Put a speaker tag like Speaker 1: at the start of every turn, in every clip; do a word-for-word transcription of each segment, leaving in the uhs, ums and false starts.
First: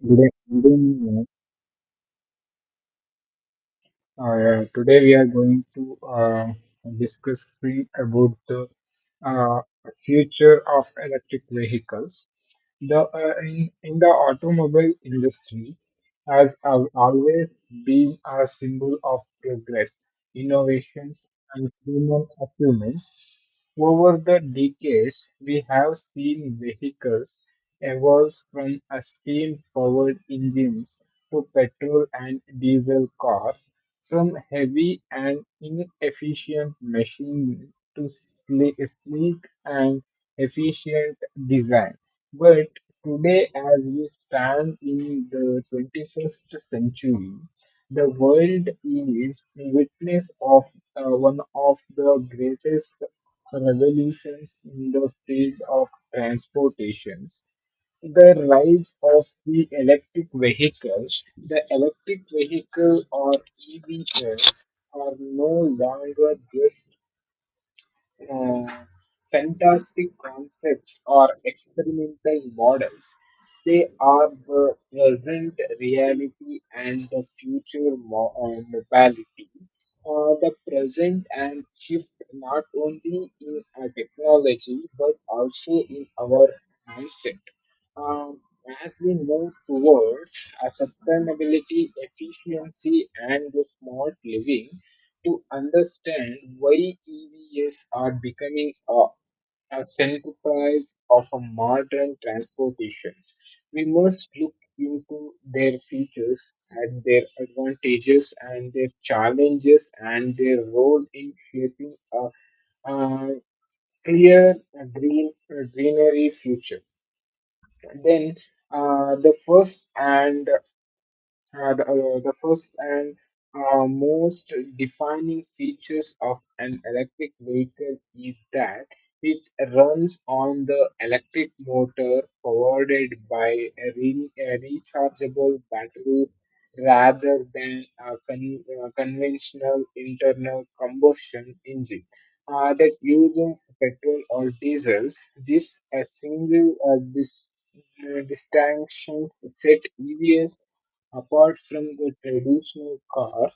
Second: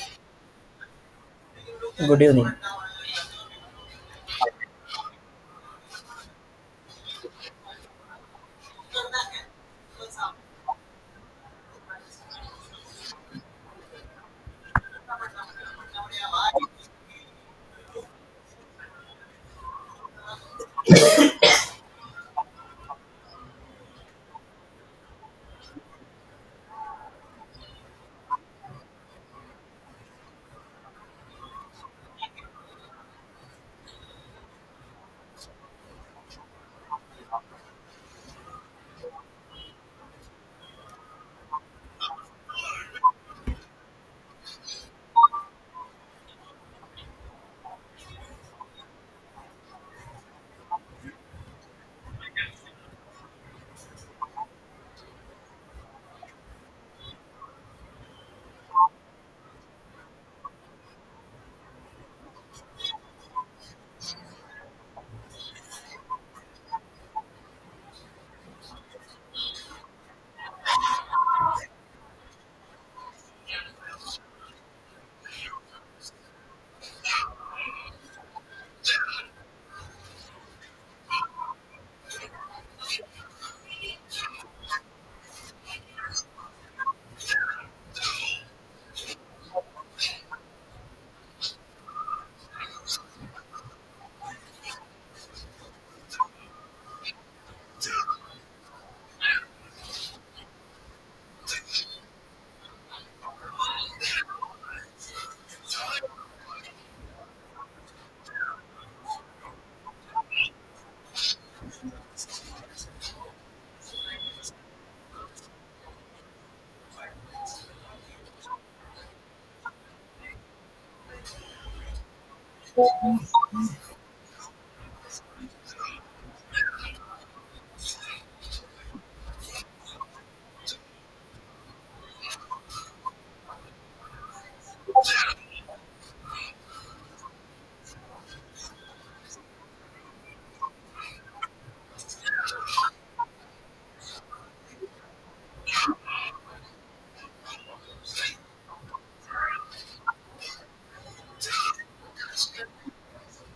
Speaker 1: 근데, 근데,
Speaker 2: Good evening.
Speaker 1: Uh, yeah, today we are going to uh, discuss free about the uh, future of electric vehicles. The uh, in, in the automobile industry has al- always been a symbol of progress, innovations, and human achievements. Over the decades, we have seen vehicles evolve from a steam-powered engines to petrol and diesel cars, from heavy and inefficient machinery to sle- sleek and efficient design. But today, as we stand in the twenty-first century, the world is witness of uh, one of the greatest revolutions in the field of transportations, the rise of the electric vehicles. The electric vehicle or E Vs are no longer just uh, fantastic concepts or experimental models. They are the present reality and the future mo- uh, mobility. Uh, the present and shift not only in our technology but also in our mindset. Um, as we move towards a sustainability, efficiency, and the smart living, to understand why E Vs are becoming a, a centerpiece of a modern transportations. We must look into their features and their advantages and their challenges and their role in shaping a, a clear uh, green uh, greenery future. Then uh, the first and uh, the, uh, the first and uh, most defining features of an electric vehicle is that it runs on the electric motor provided by a, re- a rechargeable battery rather than a con- uh, conventional internal combustion engine. Uh, that uses petrol or diesels. This a single uh, this uh, distinction set E Vs apart from the traditional cars,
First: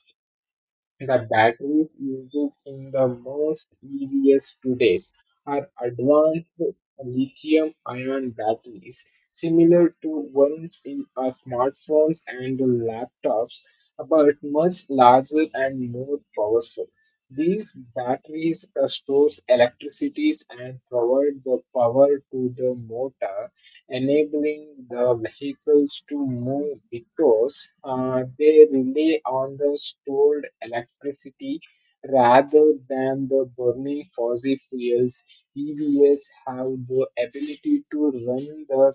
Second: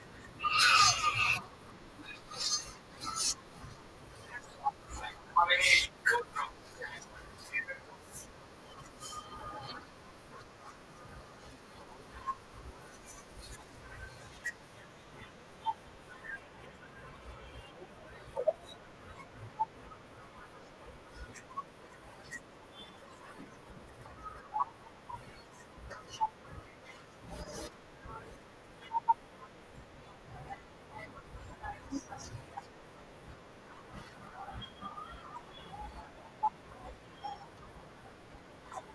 Speaker 1: the batteries used in the most E Vs today are advanced lithium-ion batteries, similar to ones in our smartphones and laptops, but much larger and more powerful. These batteries uh, stores electricity and provide the power to the motor, enabling the vehicles to move because uh, they rely on the stored electricity rather than the burning fossil fuels. E Vs have the ability to run the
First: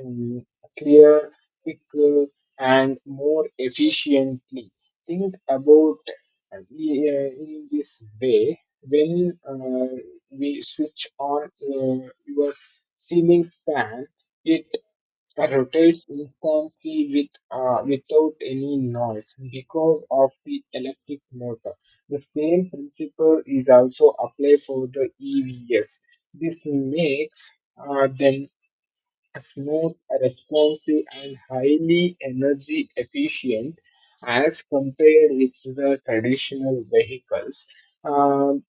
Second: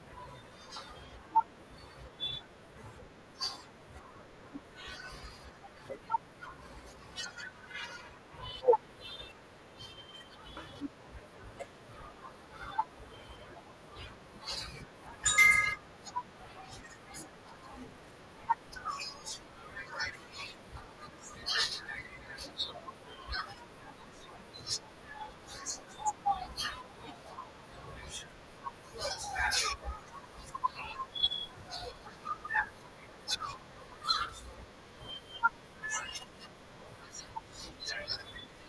Speaker 1: um, clear, quicker, and more efficiently. Think about uh, in this way, when uh, we switch on uh, your ceiling fan, it rotates instantly with, uh, without any noise because of the electric motor. The same principle is also applied for the E Vs. This makes uh, them smooth, responsive, and highly energy efficient as compared with the traditional vehicles. Um,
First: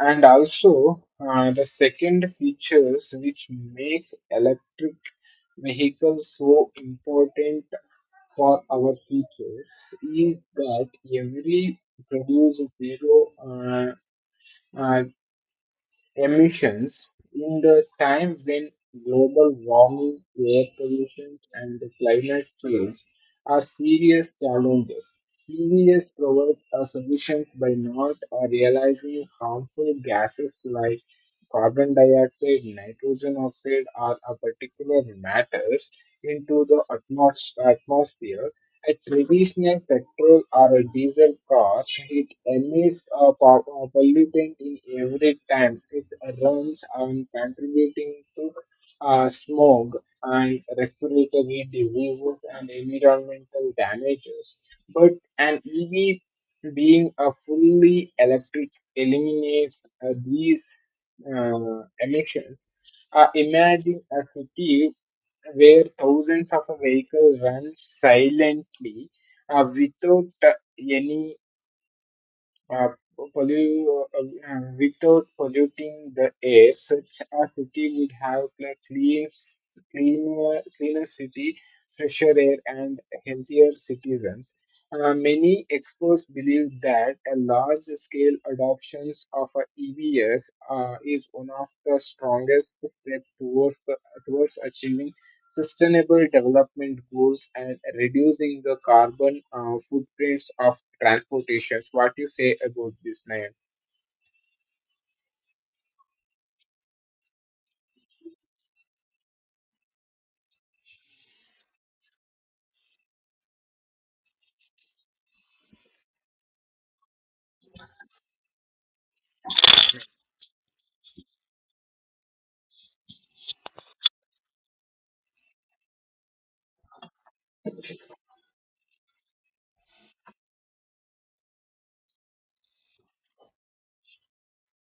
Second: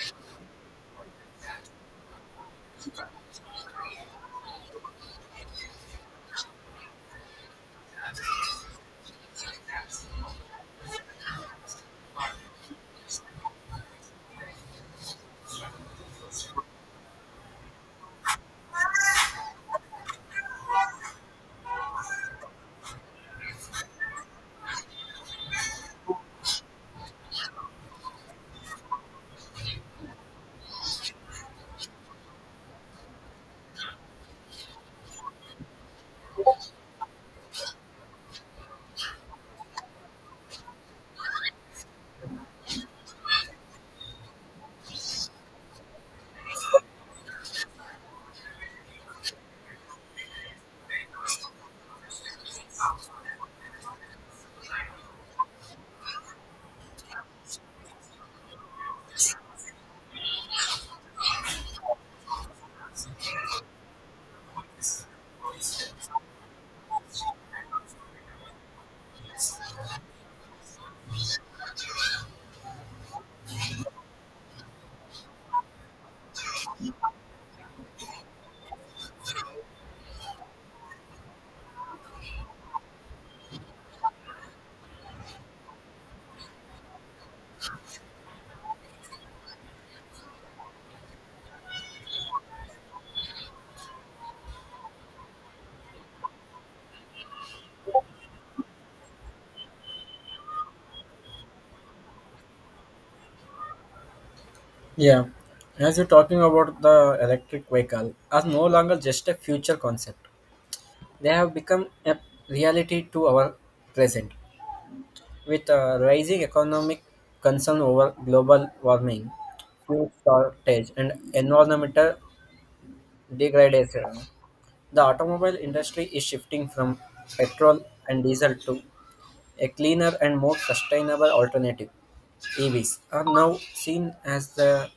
Speaker 1: and also, uh, the second features which makes electric vehicles so important for our future is that every produce zero uh, uh, emissions in the time when global warming, air pollution, and the climate change are serious challenges. E Vs provide a solution by not uh, realizing harmful gases like carbon dioxide, nitrogen oxide, or a particular matters into the atmos- atmosphere. A traditional petrol or a diesel car, it emits a po- a pollutant in every time it runs and contributing to uh, smog and respiratory diseases and environmental damages. But an E V being a fully electric eliminates uh, these uh, emissions. Uh, imagine a city where thousands of vehicles run silently uh, without uh, any uh, pollu- uh, uh, without polluting the air. Such a city would have a clean, s- cleaner, cleaner city, fresher air, and healthier citizens. Uh, many experts believe that a large-scale adoptions of uh, E Vs uh, is one of the strongest steps towards, towards achieving sustainable development goals and reducing the carbon uh, footprints of transportations. What you say about this, Nayan?
Speaker 2: Yeah, as you're talking about the electric vehicle, as no longer just a future concept. They have become a reality to our present. With a rising economic concern over global warming, fuel shortage, and environmental degradation, the automobile industry is shifting from petrol and diesel to a cleaner and more sustainable alternative. E Vs are now seen as the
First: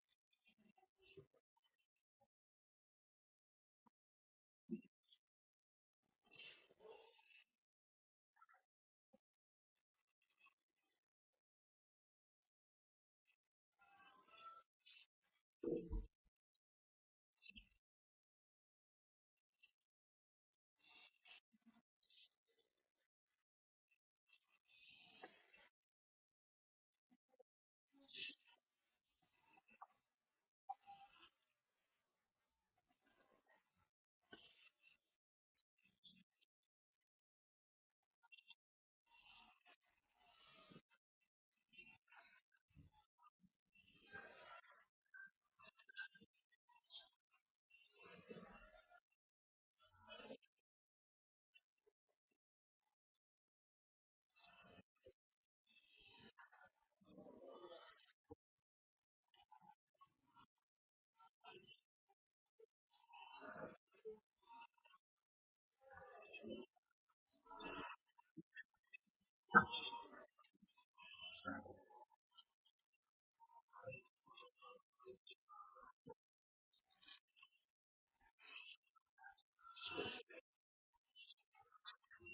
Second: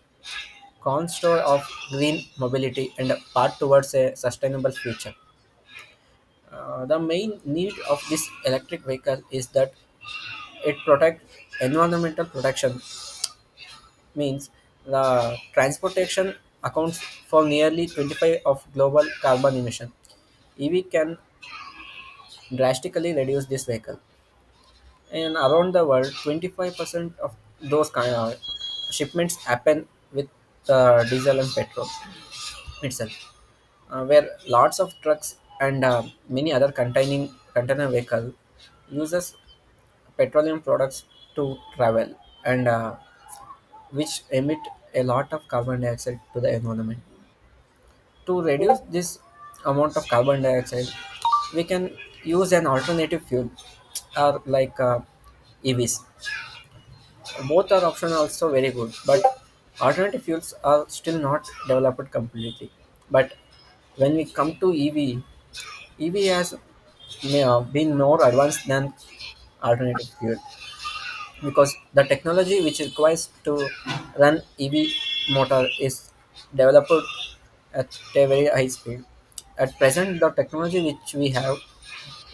Speaker 2: cornerstone of green mobility and a path towards a sustainable future. Uh, the main need of this electric vehicle is that it protect environmental protection means the transportation accounts for nearly twenty-five of global carbon emission. E V can drastically reduce this vehicle. And around the world, twenty-five percent of those kind of shipments happen with uh, diesel and petrol itself. uh, where lots of trucks and uh, many other containing container vehicle uses petroleum products to travel, and uh, which emit a lot of carbon dioxide to the environment. To reduce this amount of carbon dioxide, we can use an alternative fuel or like uh, EVs. Both are option also very good, but alternative fuels are still not developed completely. But when we come to ev E V has may have been more advanced than alternative fuel, because the technology which is requires to run E V motor is developed at a very high speed. At present, the technology which we have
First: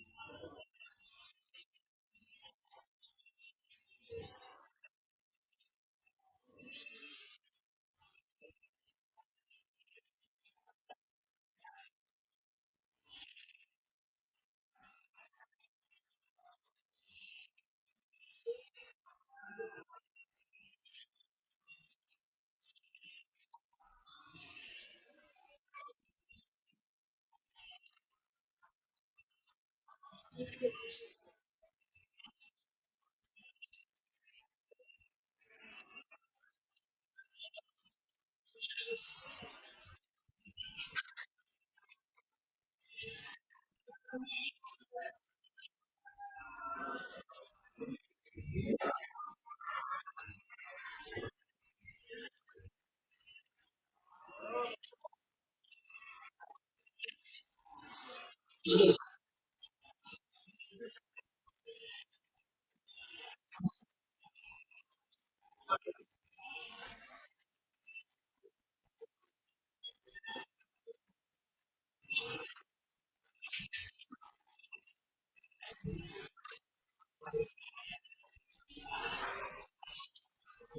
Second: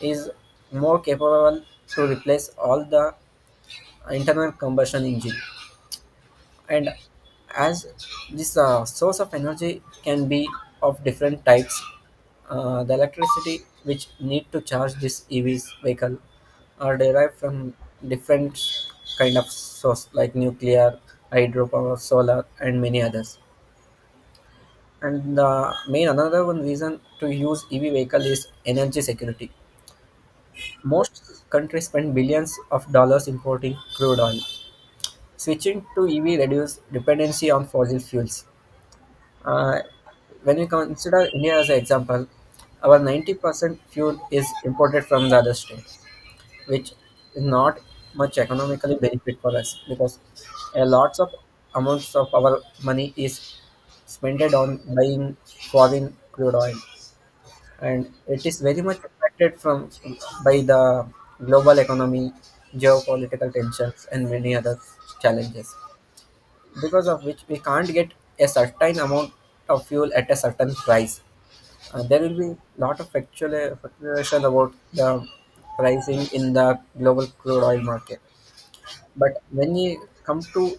Speaker 2: is more capable to replace all the internal combustion engine. And as this uh, source of energy can be of different types, uh, the electricity which need to charge this ev's vehicle are derived from different kind of source like nuclear, hydropower, solar, and many others. And the main another one reason to use ev vehicle is energy security. Most countries spend billions of dollars importing crude oil. Switching to ev reduce dependency on fossil fuels. Uh, when you consider India as an example, our ninety percent fuel is imported from the other states, which is not much economically benefit for us, because a lots of amounts of our money is spent on buying foreign crude oil. And it is very much affected from by the global economy, geopolitical tensions, and many other challenges, because of which we can't get a certain amount of fuel at a certain price. Uh, there will be lot of factual fluctuation about the pricing in the global crude oil market. But when you come to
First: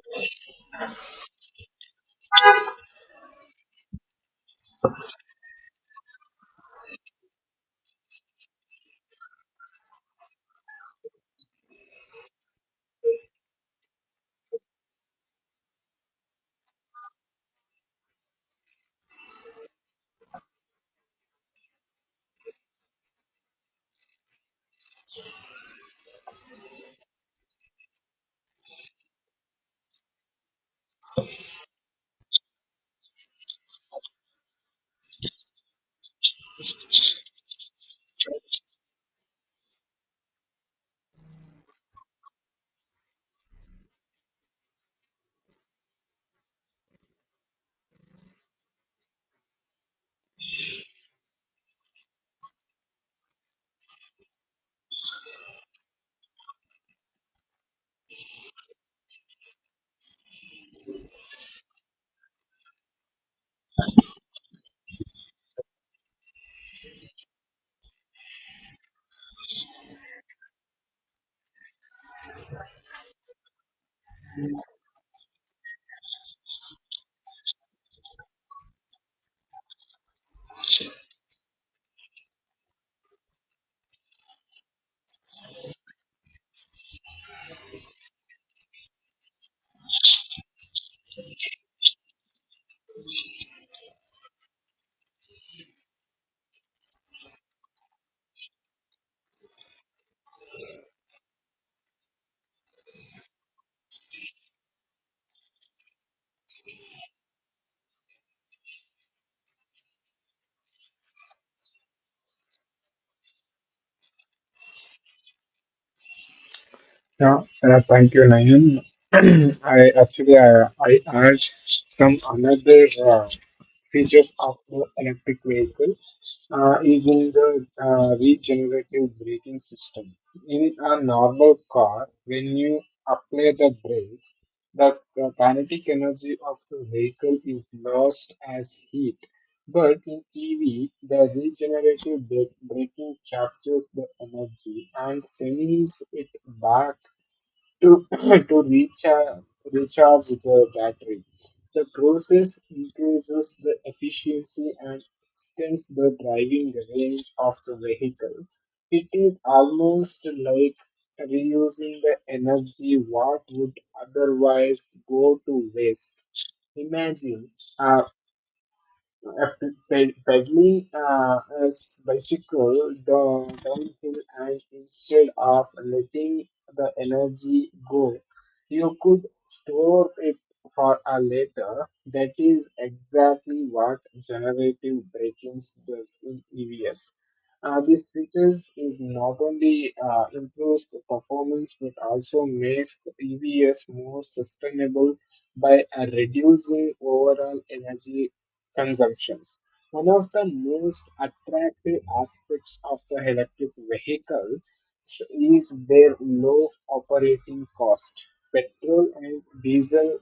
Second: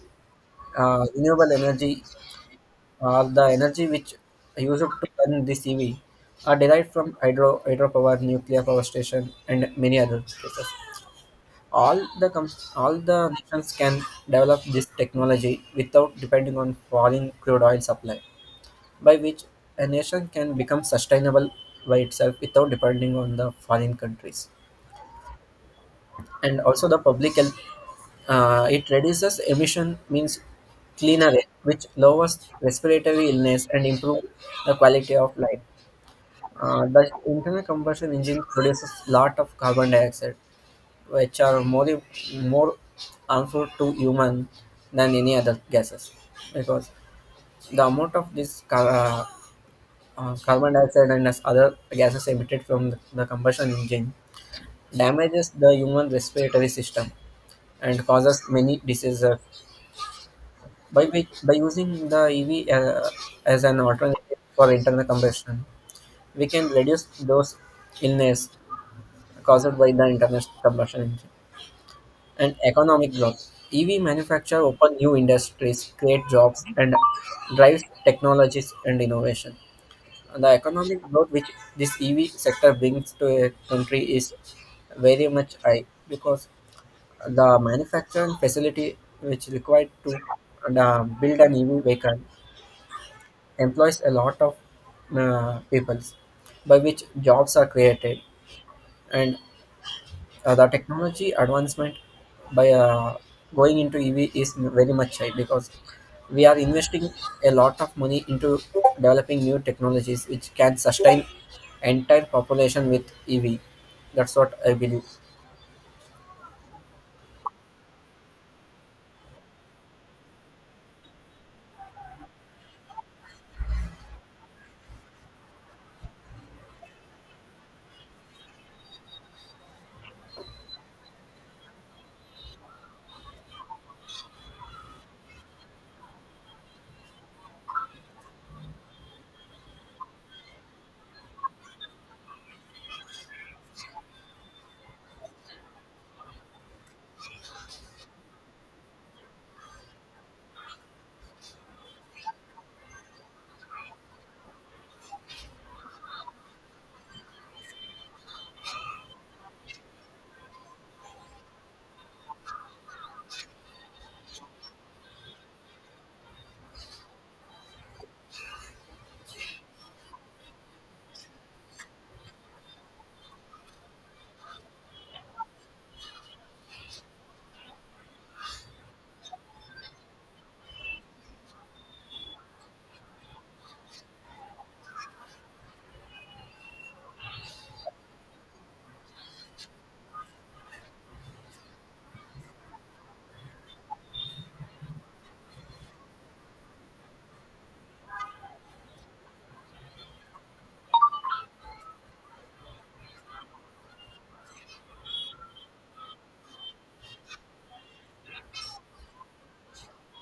Speaker 2: uh, renewable energy, uh, the energy which used to run this E V are derived from hydro hydropower, nuclear power station, and many other places. All the com- all the nations can develop this technology without depending on falling crude oil supply. By which a nation can become sustainable by itself without depending on the foreign countries. And also the public health, uh, it reduces emission means cleaner air, which lowers respiratory illness and improve the quality of life. Uh, the internal combustion engine produces lot of carbon dioxide, which are more more harmful to human than any other gases, because the amount of this ca- uh, uh, carbon dioxide and as other gases emitted from the combustion engine damages the human respiratory system and causes many diseases. By, which, by using the E V uh, as an alternative for internal combustion, we can reduce those illness caused by the internal combustion engine. And economic growth. E V manufacture open new industries, create jobs, and drives technologies and innovation. The economic growth which this E V sector brings to a country is very much high, because the manufacturing facility which required to uh, build an E V vehicle employs a lot of uh, people, by which jobs are created. And uh, the technology advancement by uh, going into E V is very much high, because we are investing a lot of money into developing new technologies which can sustain entire population with E V. That's what I believe.
Speaker 1: Yeah, uh, thank you, Nayan. I actually uh, I urge some another uh, features of the electric vehicle uh, is in the uh, regenerative braking system. In a normal car, when you apply the brakes, the the kinetic energy of the vehicle is lost as heat. But in E V, the regenerative bra- braking captures the energy and sends it back to to recharge recharge the battery. The process increases the efficiency and extends the driving range of the vehicle. It is almost like reusing the energy what would otherwise go to waste. Imagine a after ped- pedaling uh, a bicycle down, downhill, and instead of letting the energy go, you could store it for a later. That is exactly what generative braking does in E Vs. Uh, this features is not only uh, improves the performance but also makes the E Vs more sustainable by uh, reducing overall energy consumptions. One of the most attractive aspects of the electric vehicle is their low operating cost. Petrol and diesel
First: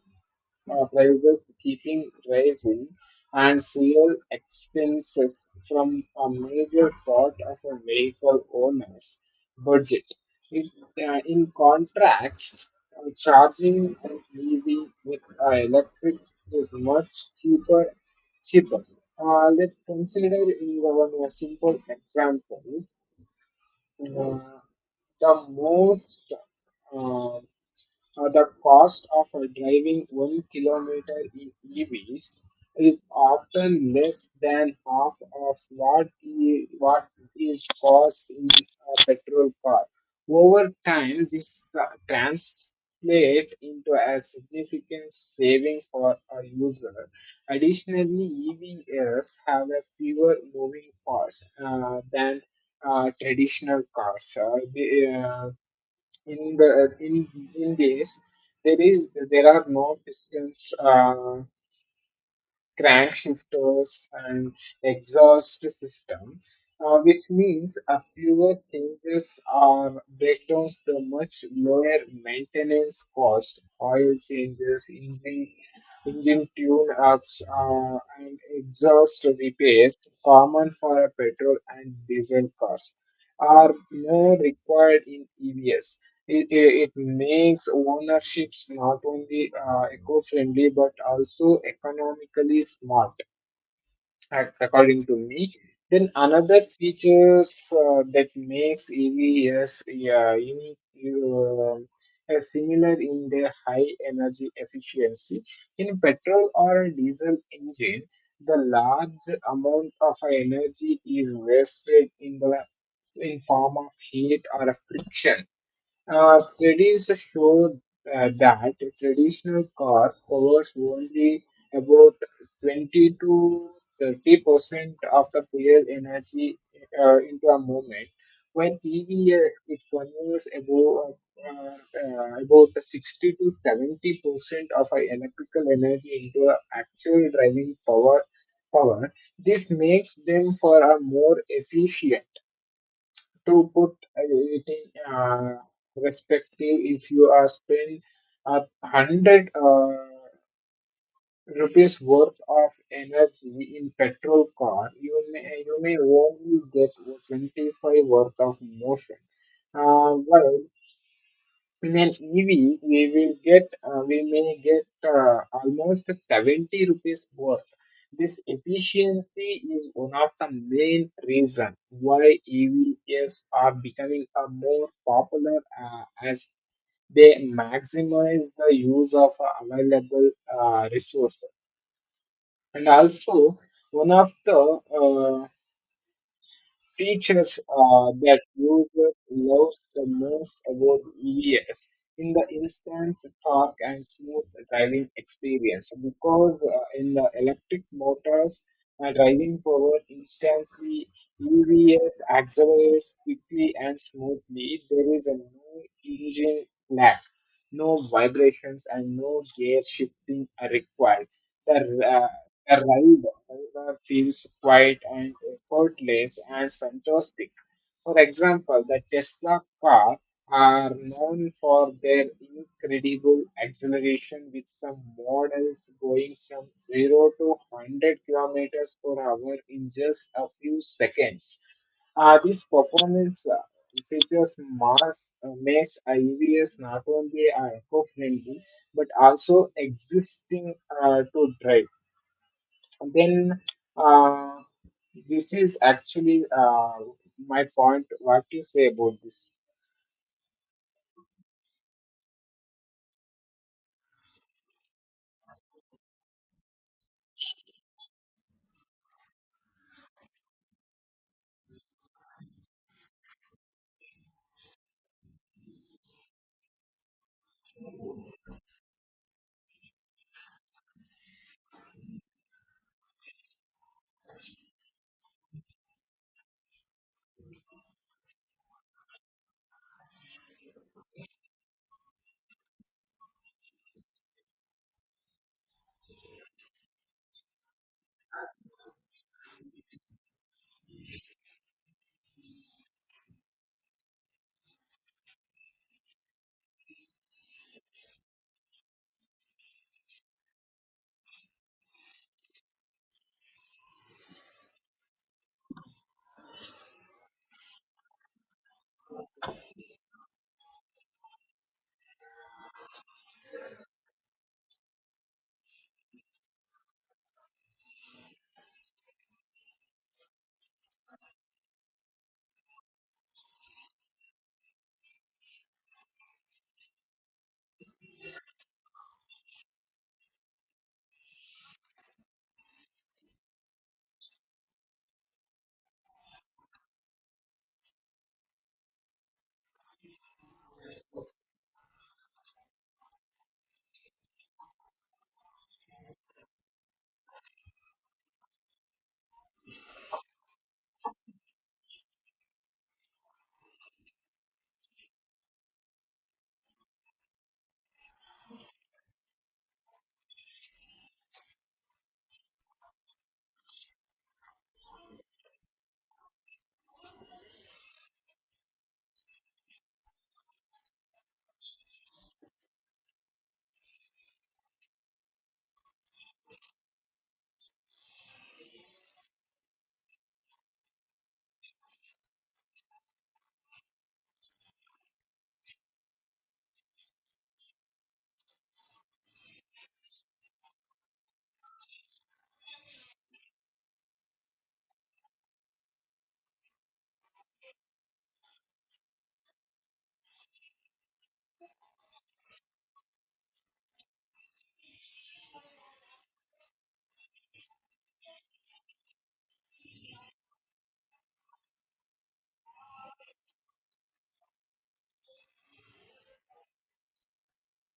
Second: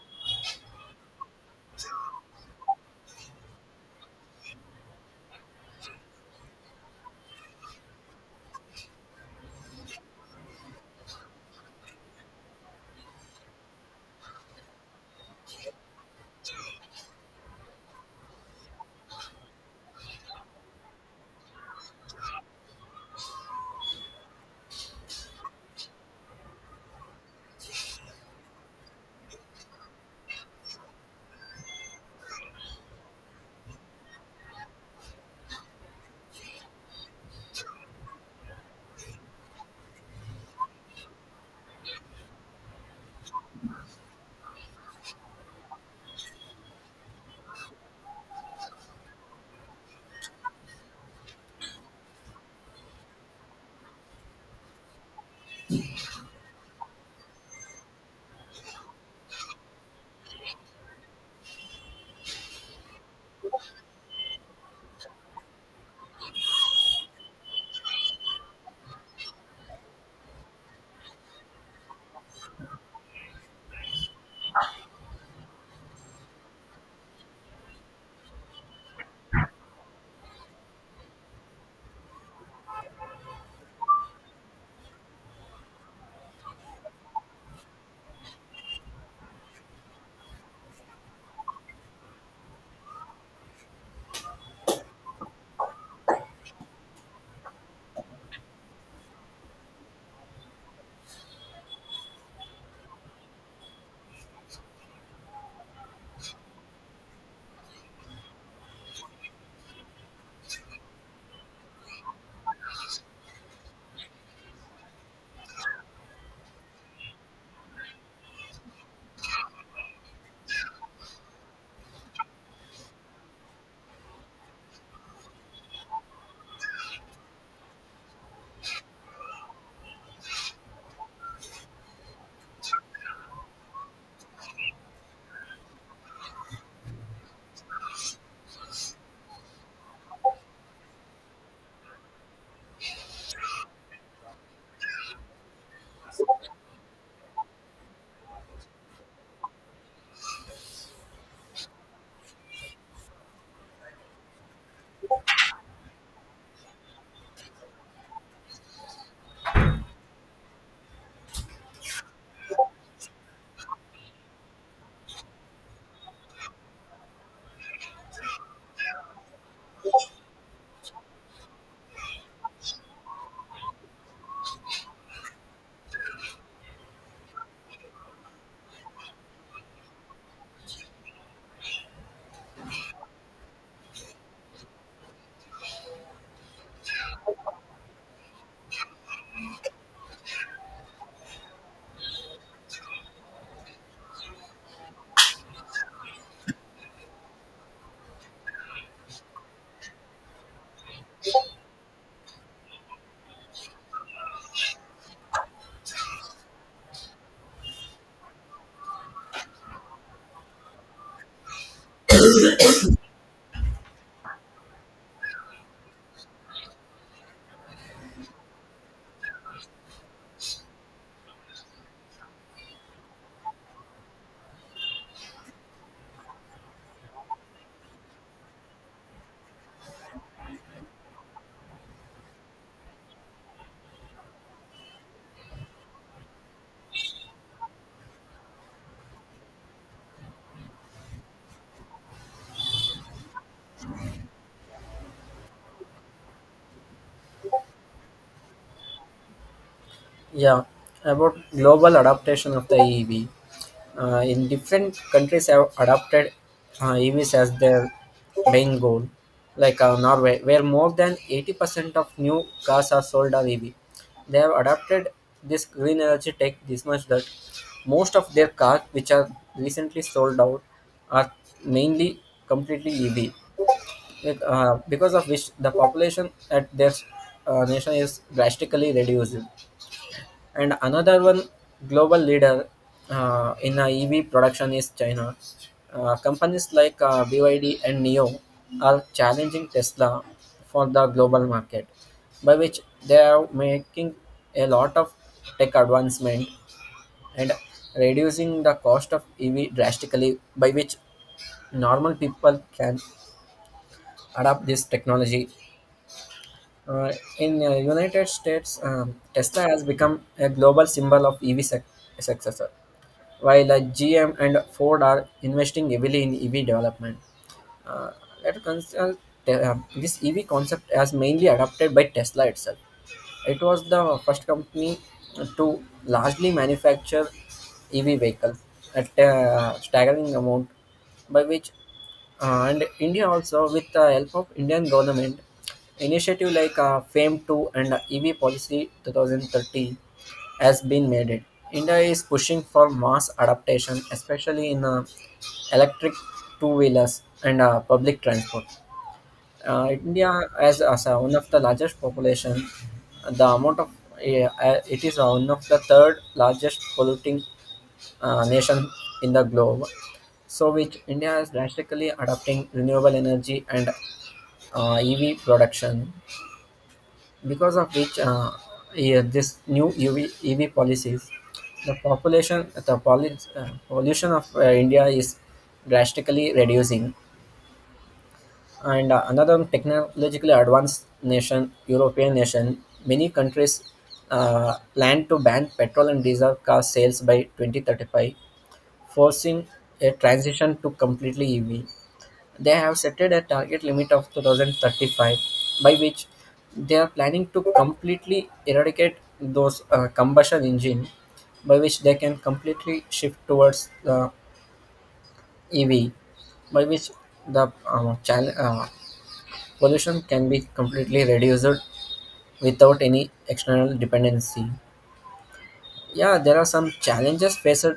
Speaker 1: uh, prices keeping rising, and fuel expenses from a major part of a vehicle owner's budget. If, uh, in contrast, uh, charging an E V with uh, electric is much cheaper. cheaper. Uh, let's consider in one a simple example. Uh, the most uh, uh, the cost of uh, driving one kilometer in E Vs is often less than half of what the, what is cost in a petrol car. Over time, this uh, translates into a significant saving for a user. Additionally, E Vs have a fewer moving parts uh, than uh, traditional cars. Uh, the, uh, in the in in these there is there are no pistons uh, crankshifters and exhaust system uh, which means a fewer changes or breakdowns to much lower maintenance cost, oil changes, engine engine tune ups uh, and exhaust repairs common for a petrol and diesel cars are more required in evs. It, it makes ownerships not only uh, eco-friendly but also economically smart, ac- according to me. Then another features uh, that makes E Vs, yeah, unique, um, uh, are similar in their high energy efficiency. In petrol or diesel engine, the large amount of energy is wasted in the in form of heat or friction. Uh, studies show uh, that traditional cars covers only about twenty to thirty percent of the fuel energy uh, into a movement, while E V uh, it covers about uh, uh, about sixty to seventy percent of our electrical energy into a actual driving power. Power. This makes them for a more efficient. To put it in uh, perspective, if you are spending a hundred uh, rupees worth of energy in petrol car, you may you may only get twenty five worth of motion. Uh, while in an E V, we will get uh, we may get uh, almost seventy rupees worth. This efficiency is one of the main reason why E Vs are becoming uh, more popular uh, as they maximize the use of uh, available uh, resources. And also, one of the uh, features uh, that user loves the most about E Vs in the instance torque and smooth driving experience, because uh, in the electric motors uh, driving power instantly. E Vs accelerates quickly and smoothly. There is a no engine lag, no vibrations, and no gear shifting are required. The uh, arrival feels quiet and effortless and fantastic. For example, the Tesla car are known for their incredible acceleration, with some models going from zero to one hundred kilometers per hour in just a few seconds. Uh, this performance uh, features mass uh, makes I Vs not only eco-friendly but also existing uh, to drive. Then uh, this is actually uh, my point. What you say about this?
Speaker 2: Yeah, about global adaptation of the E V. Uh, in different countries have adopted uh, E Vs as their main goal, like uh, Norway, where more than eighty percent of new cars are sold on E V. They have adopted this green energy tech this much that most of their cars, which are recently sold out, are mainly completely E V. Like, uh, because of which the population at their uh, nation is drastically reduced. And another one global leader uh, in uh, E V production is China. Uh, companies like uh, B Y D and N I O are challenging Tesla for the global market, by which they are making a lot of tech advancement and reducing the cost of E V drastically, by which normal people can adopt this technology. Uh, in uh, United States, um, Tesla has become a global symbol of E V sec- successor, while uh, G M and Ford are investing heavily in E V development. Uh, let us consult uh, this E V concept as mainly adopted by Tesla itself. It was the first company to largely manufacture E V vehicles at a staggering amount, by which uh, and India also, with the help of Indian government initiative like uh, FAME two and uh, E V policy twenty thirty, has been made it. India is pushing for mass adaptation, especially in uh, electric two wheelers and uh, public transport. Uh, India has, as uh, one of the largest population. The amount of uh, uh, it is uh, one of the third largest polluting uh, nation in the globe. So, which India is drastically adopting renewable energy and uh, E V production, because of which uh, yeah, this new U V, E V policies, the population, the poly, uh, pollution of uh, India is drastically reducing. And uh, another technologically advanced nation, European nation, many countries uh, plan to ban petrol and diesel car sales by twenty thirty-five, forcing a transition to completely E V. They have set a target limit of two thousand thirty-five, by which they are planning to completely eradicate those uh, combustion engine, by which they can completely shift towards the E V, by which the uh, chal- uh, pollution can be completely reduced without any external dependency. Yeah, there are some challenges faced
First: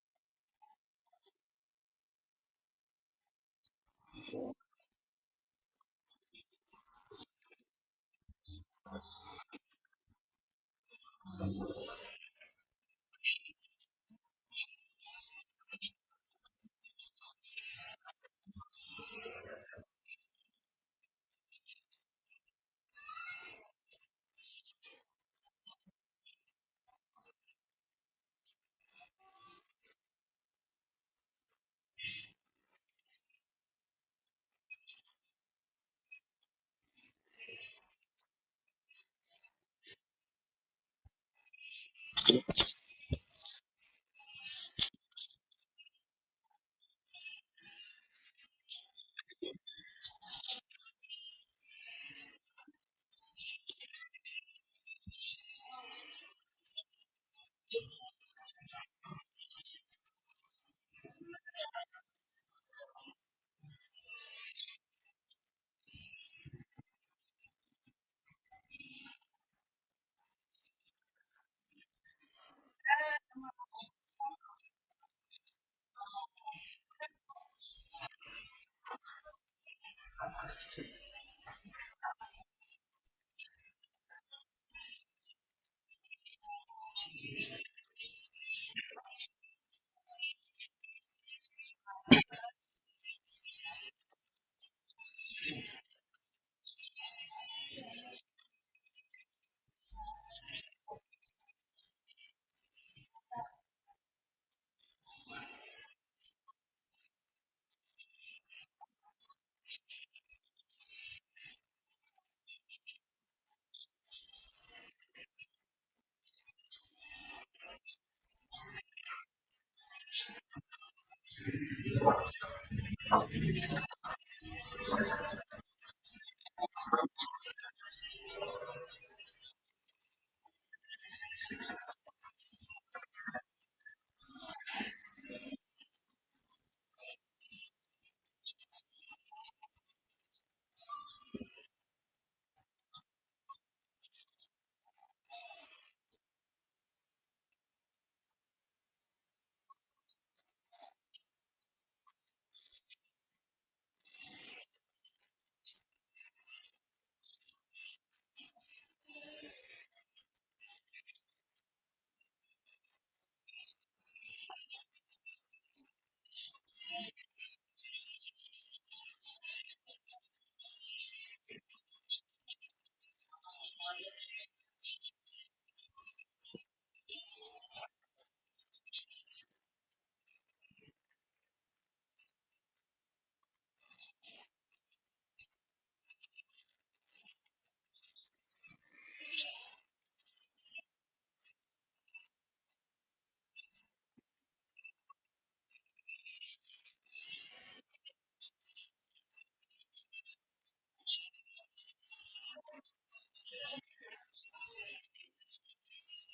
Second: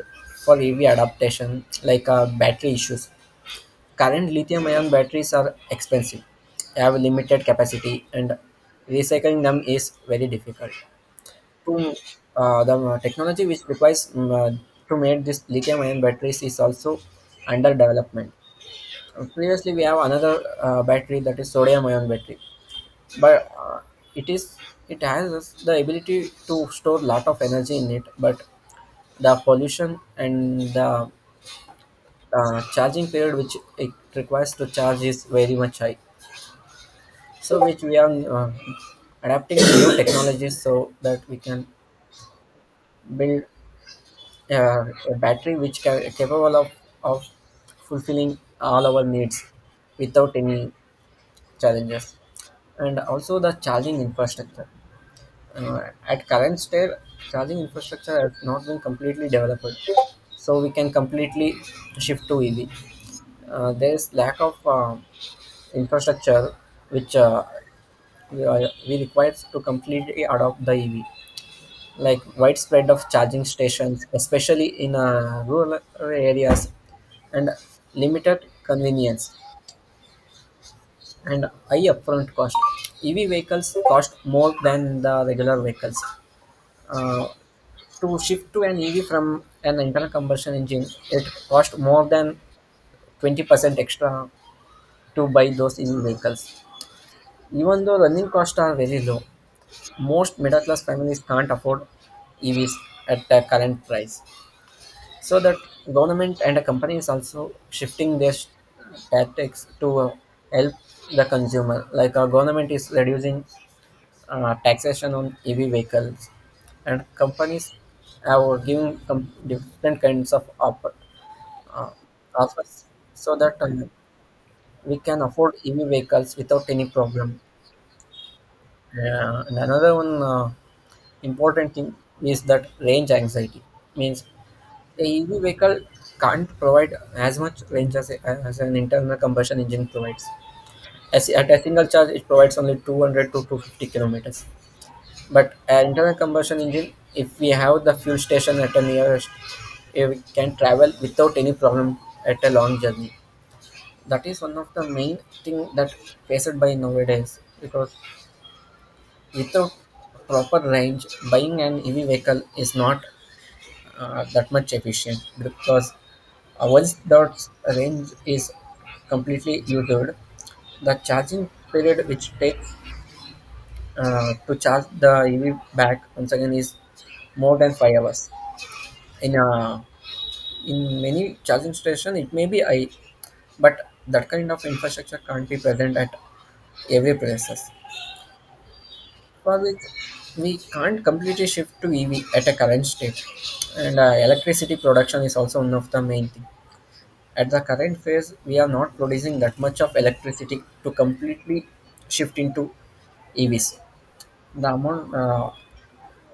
Speaker 2: for E V adaptation, like uh, battery issues. Current lithium ion batteries are expensive, have limited capacity, and recycling them is very difficult. To, uh, the uh, technology which requires mm, uh, to make these lithium ion batteries is also under development. Previously, we have another uh, battery that is sodium ion battery. But uh, it is it has the ability to store lot of energy in it, but the pollution and the uh, charging period which it requires to charge is very much high, so which we are uh, adapting to new technologies so that we can build uh, a battery which can capable of, of fulfilling all our needs without any challenges. And also the charging infrastructure. Uh, at current state, charging infrastructure has not been completely developed, so we can completely shift to E V. Uh, there is lack of uh, infrastructure which uh, we, are, we require to completely adopt the E V, like widespread of charging stations, especially in uh, rural areas, and limited convenience and high upfront cost. E V vehicles cost more than the regular vehicles. Uh, To shift to an E V from an internal combustion engine, it cost more than twenty percent extra to buy those E V vehicles. Even though running costs are very low, most middle class families can't afford E Vs at the current price. So that government and the companies also shifting their s- tactics to uh, help the consumer. Like our government is reducing uh, taxation on E V vehicles, and companies have given com- different kinds of op- uh, offers so that um, we can afford E V vehicles without any problem. Uh, and another one uh, important thing is that range anxiety means the E V vehicle can't provide as much range as, a, as an internal combustion engine provides. As, at a single charge, it provides only two hundred to two hundred fifty kilometers. But an internal combustion engine, if we have the fuel station at the nearest, eh, we can travel without any problem at a long journey. that is one of the main thing that faced by nowadays, because without proper range, buying an ev vehicle is not uh, that much efficient, because uh, once that range is completely used, the charging period which takes uh, to charge the ev back once again is more than five hours in a in many charging station it may be high, but that kind of infrastructure can't be present at every places. Well, we can't completely shift to E V at a current state. And uh, electricity production is also one of the main thing. At the current phase, we are not producing that much of electricity to completely shift into E Vs. The amount uh,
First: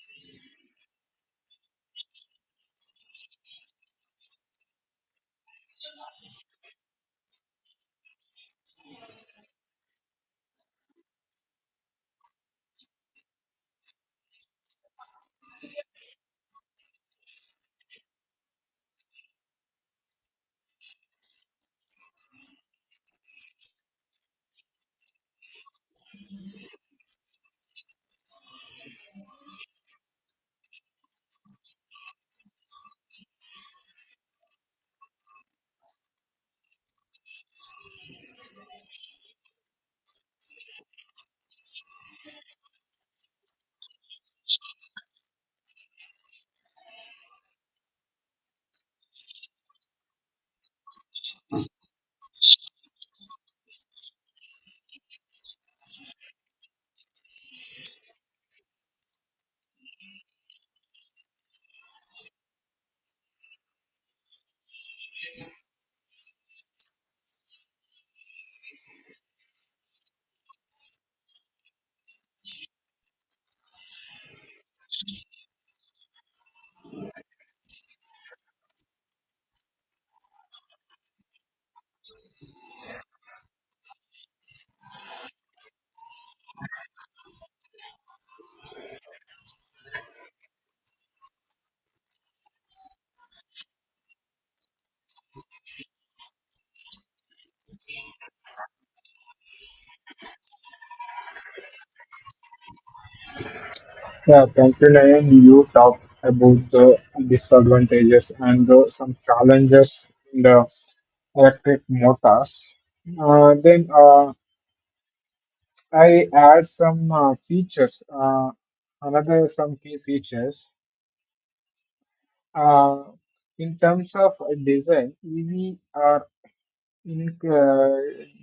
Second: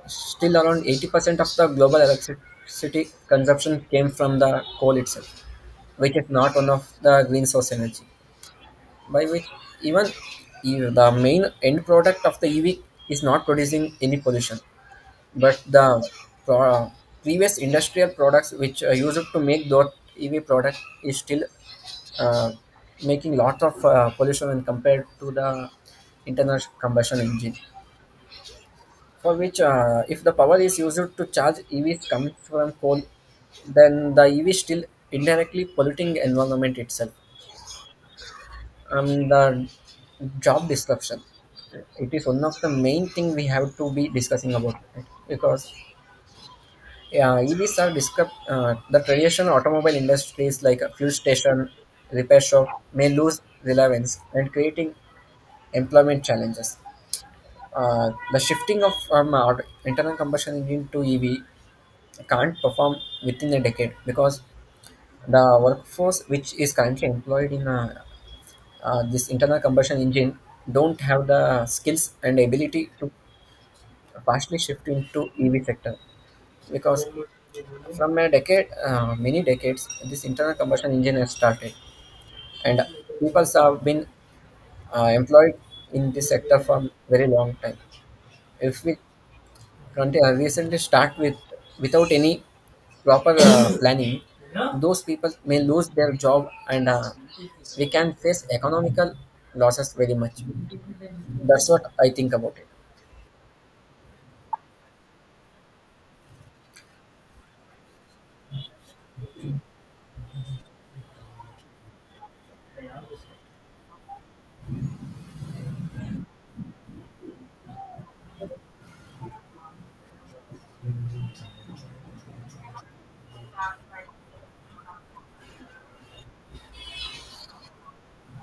Speaker 2: still around eighty percent of the global electricity consumption came from the coal itself, which is not one of the green source energy. By which even e- the main end product of the E V is not producing any pollution, but the pro- uh, previous industrial products which are used to make that E V product is still uh, making lot of uh, pollution when compared to the internal combustion engine. For which, uh, if the power is used to charge E Vs comes from coal, then the E V still indirectly polluting environment itself. And the job disruption, it is one of the main thing we have to be discussing about it, because yeah, E Vs are described. Uh, the traditional automobile industries like a fuel station, repair shop may lose relevance and creating employment challenges. Uh, the shifting of um, our internal combustion engine to E V can't perform within a decade, because the workforce which is currently employed in uh, uh, this internal combustion engine don't have the skills and ability to partially shift into E V sector. because from a decade, uh, many decades, this internal combustion engine has started, and people have been uh, employed in this sector for very long time. If we conti- uh, recently start with without any proper uh, planning, those people may lose their job. And uh, we can face economical losses very much. That's what I think about
Speaker 1: Yeah, thank you, Nayan. You talked about the disadvantages and uh, some challenges in the electric motors. Uh, then uh, I add some uh, features, uh, another some key features. Uh, in terms of design, E V are ink uh,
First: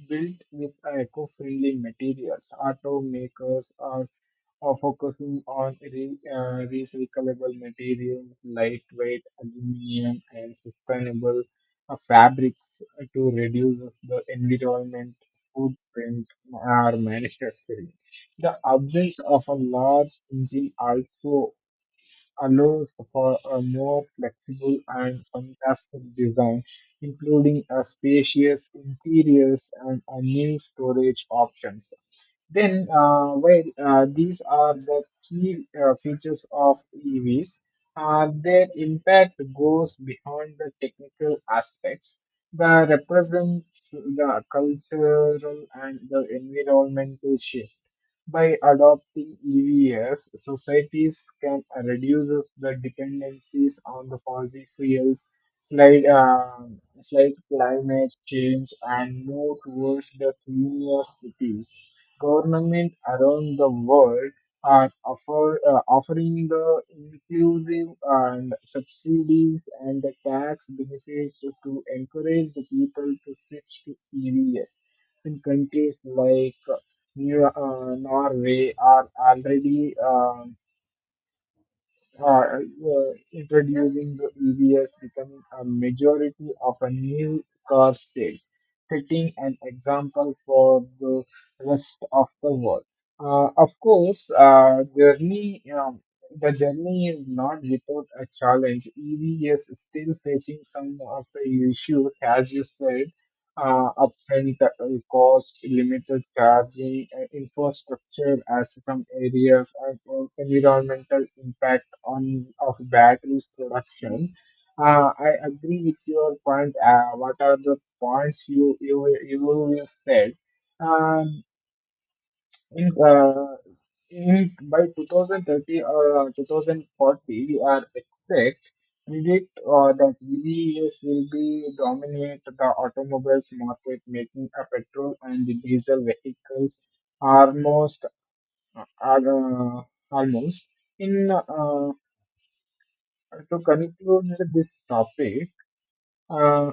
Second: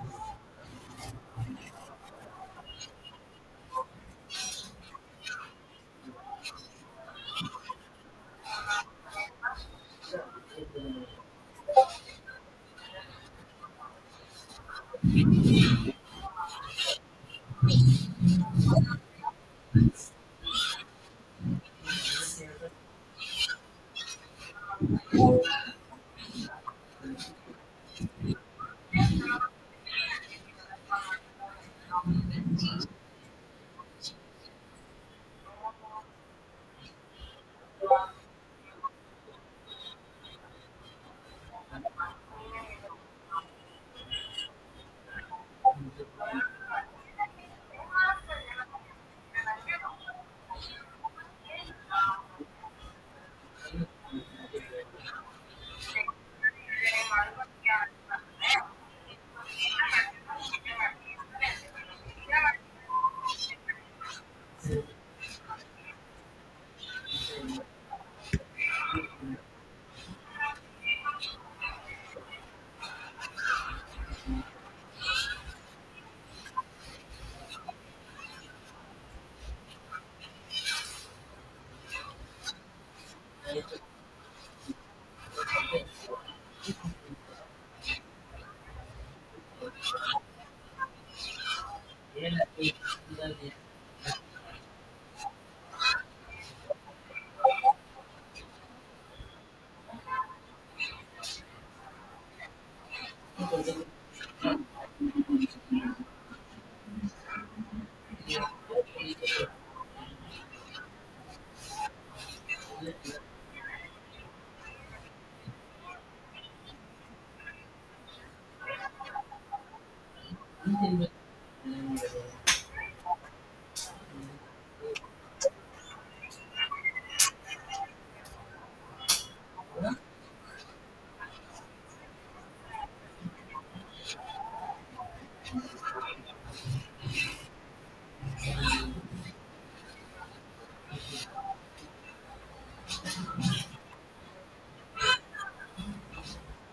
Speaker 1: built with eco-friendly materials. Automakers are, are focusing on re, uh, recyclable materials, lightweight aluminum, and sustainable uh, fabrics to reduce the environment footprint are manufacturing. The absence of a large engine also allows for a more flexible and fantastic design, including a spacious interiors and a new storage options. Then, uh, well, uh, these are the key uh, features of E Vs. Uh, their impact goes beyond the technical aspects, but represents the cultural and the environmental shift. By adopting E Vs, societies can reduce the dependencies on the fossil fuels, slight, uh, slight climate change, and move towards the cleaner cities. Government around the world are offer, uh, offering the inclusive and subsidies and the tax benefits to encourage the people to switch to E Vs. In countries like New uh, Norway are already uh, uh, uh, introducing the E Vs becoming a majority of a new car sales, setting an example for the rest of the world. Uh, of course, uh, journey, um, the journey is not without a challenge. E V is still facing some of the issues, as you said, uh, upfront uh, cost, limited charging, uh, infrastructure as some areas, and uh, environmental impact on of batteries production. Uh, I agree with your point. Uh, what are the points you you you said? Um, in, uh, in by two thousand thirty or twenty forty, you are expect predict uh, that E Vs will be dominate the automobiles market, making a petrol and diesel vehicles almost are uh, almost in uh, So, conclude this topic. Uh,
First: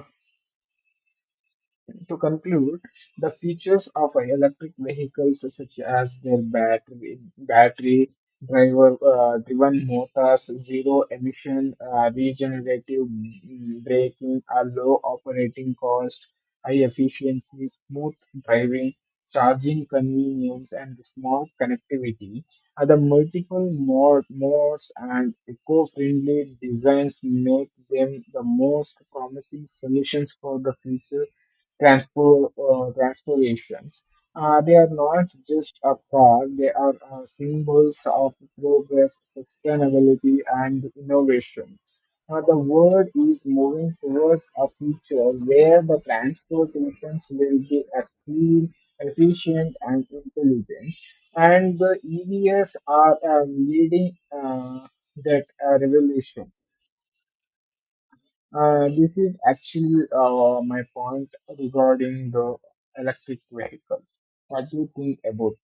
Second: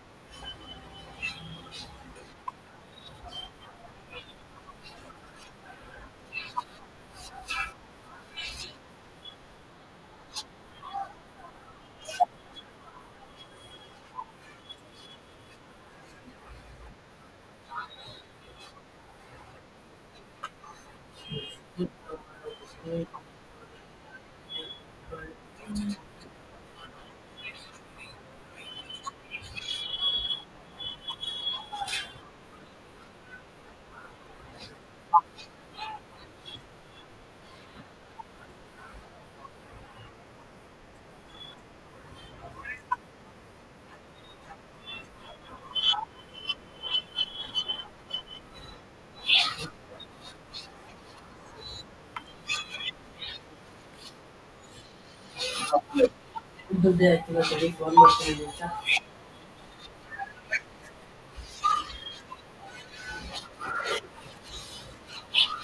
Speaker 1: to conclude, the features of a electric vehicles such as their battery, battery driver uh, driven motors, zero emission, uh, regenerative mm, braking, a low operating cost, high efficiency, smooth driving, charging convenience, and smart connectivity are the multiple mod, modes and eco-friendly designs make them the most promising solutions for the future transpo- uh, transformations. Uh, they are not just a cause, they are uh, symbols of progress, sustainability, and innovation. Uh, the world is moving towards a future where the transportations will be a clean, efficient, and intelligent. And the E Vs are uh, leading uh, that uh, revolution.
Speaker 2: it.
Speaker 1: Uh, this is actually uh, my point regarding the electric vehicles. What do you think about?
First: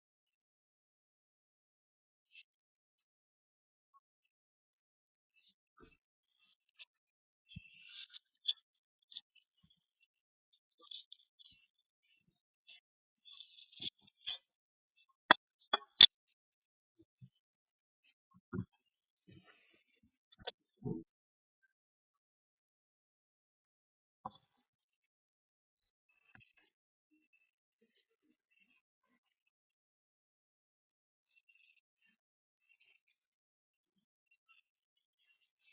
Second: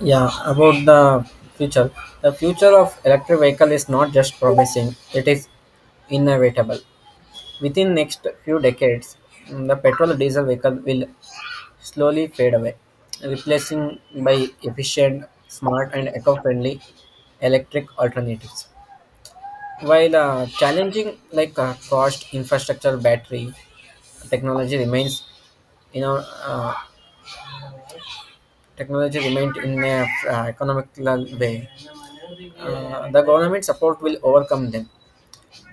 Speaker 2: Yeah, about the future. The future of electric vehicle is not just promising, it is inevitable. Within next few decades, mm, the petrol diesel vehicle will slowly fade away, replacing by efficient, smart and eco-friendly electric alternatives. While uh, challenging like uh, cost, infrastructure, battery technology remains, you know, uh, technology remained in a uh, economical way, uh, the government support will overcome them.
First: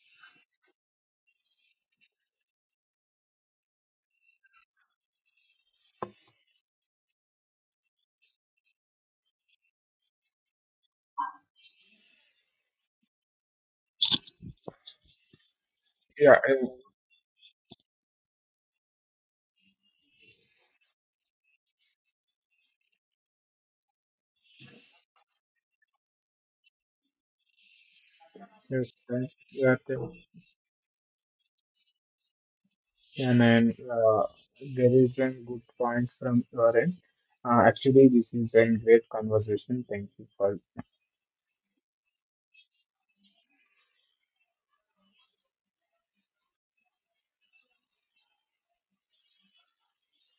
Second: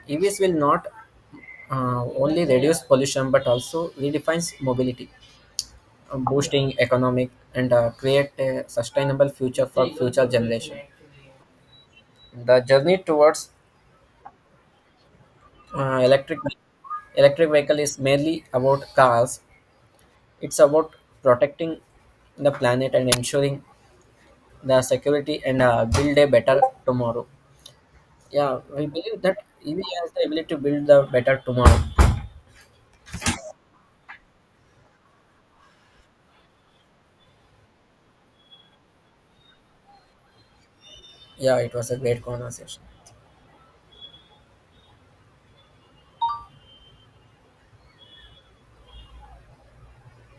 Speaker 2: E Vs will not uh, only reduce pollution but also redefines mobility, uh, boosting economic and uh, create a sustainable future for future generation. The journey towards uh,
Speaker 1: Yeah,
Speaker 2: electric
Speaker 1: uh,
Speaker 2: electric vehicle is merely about cars. It's about protecting the planet and ensuring the security and uh, build a better tomorrow. Yeah, we
Speaker 1: yes.
Speaker 2: believe
Speaker 1: thank-
Speaker 2: that
Speaker 1: yeah,
Speaker 2: E V has
Speaker 1: thank-
Speaker 2: the ability to build the better tomorrow.
Speaker 1: and then uh, There is a good point from your end. Uh, actually, this is a great conversation. Thank you for
Speaker 2: Yeah, it was a great conversation.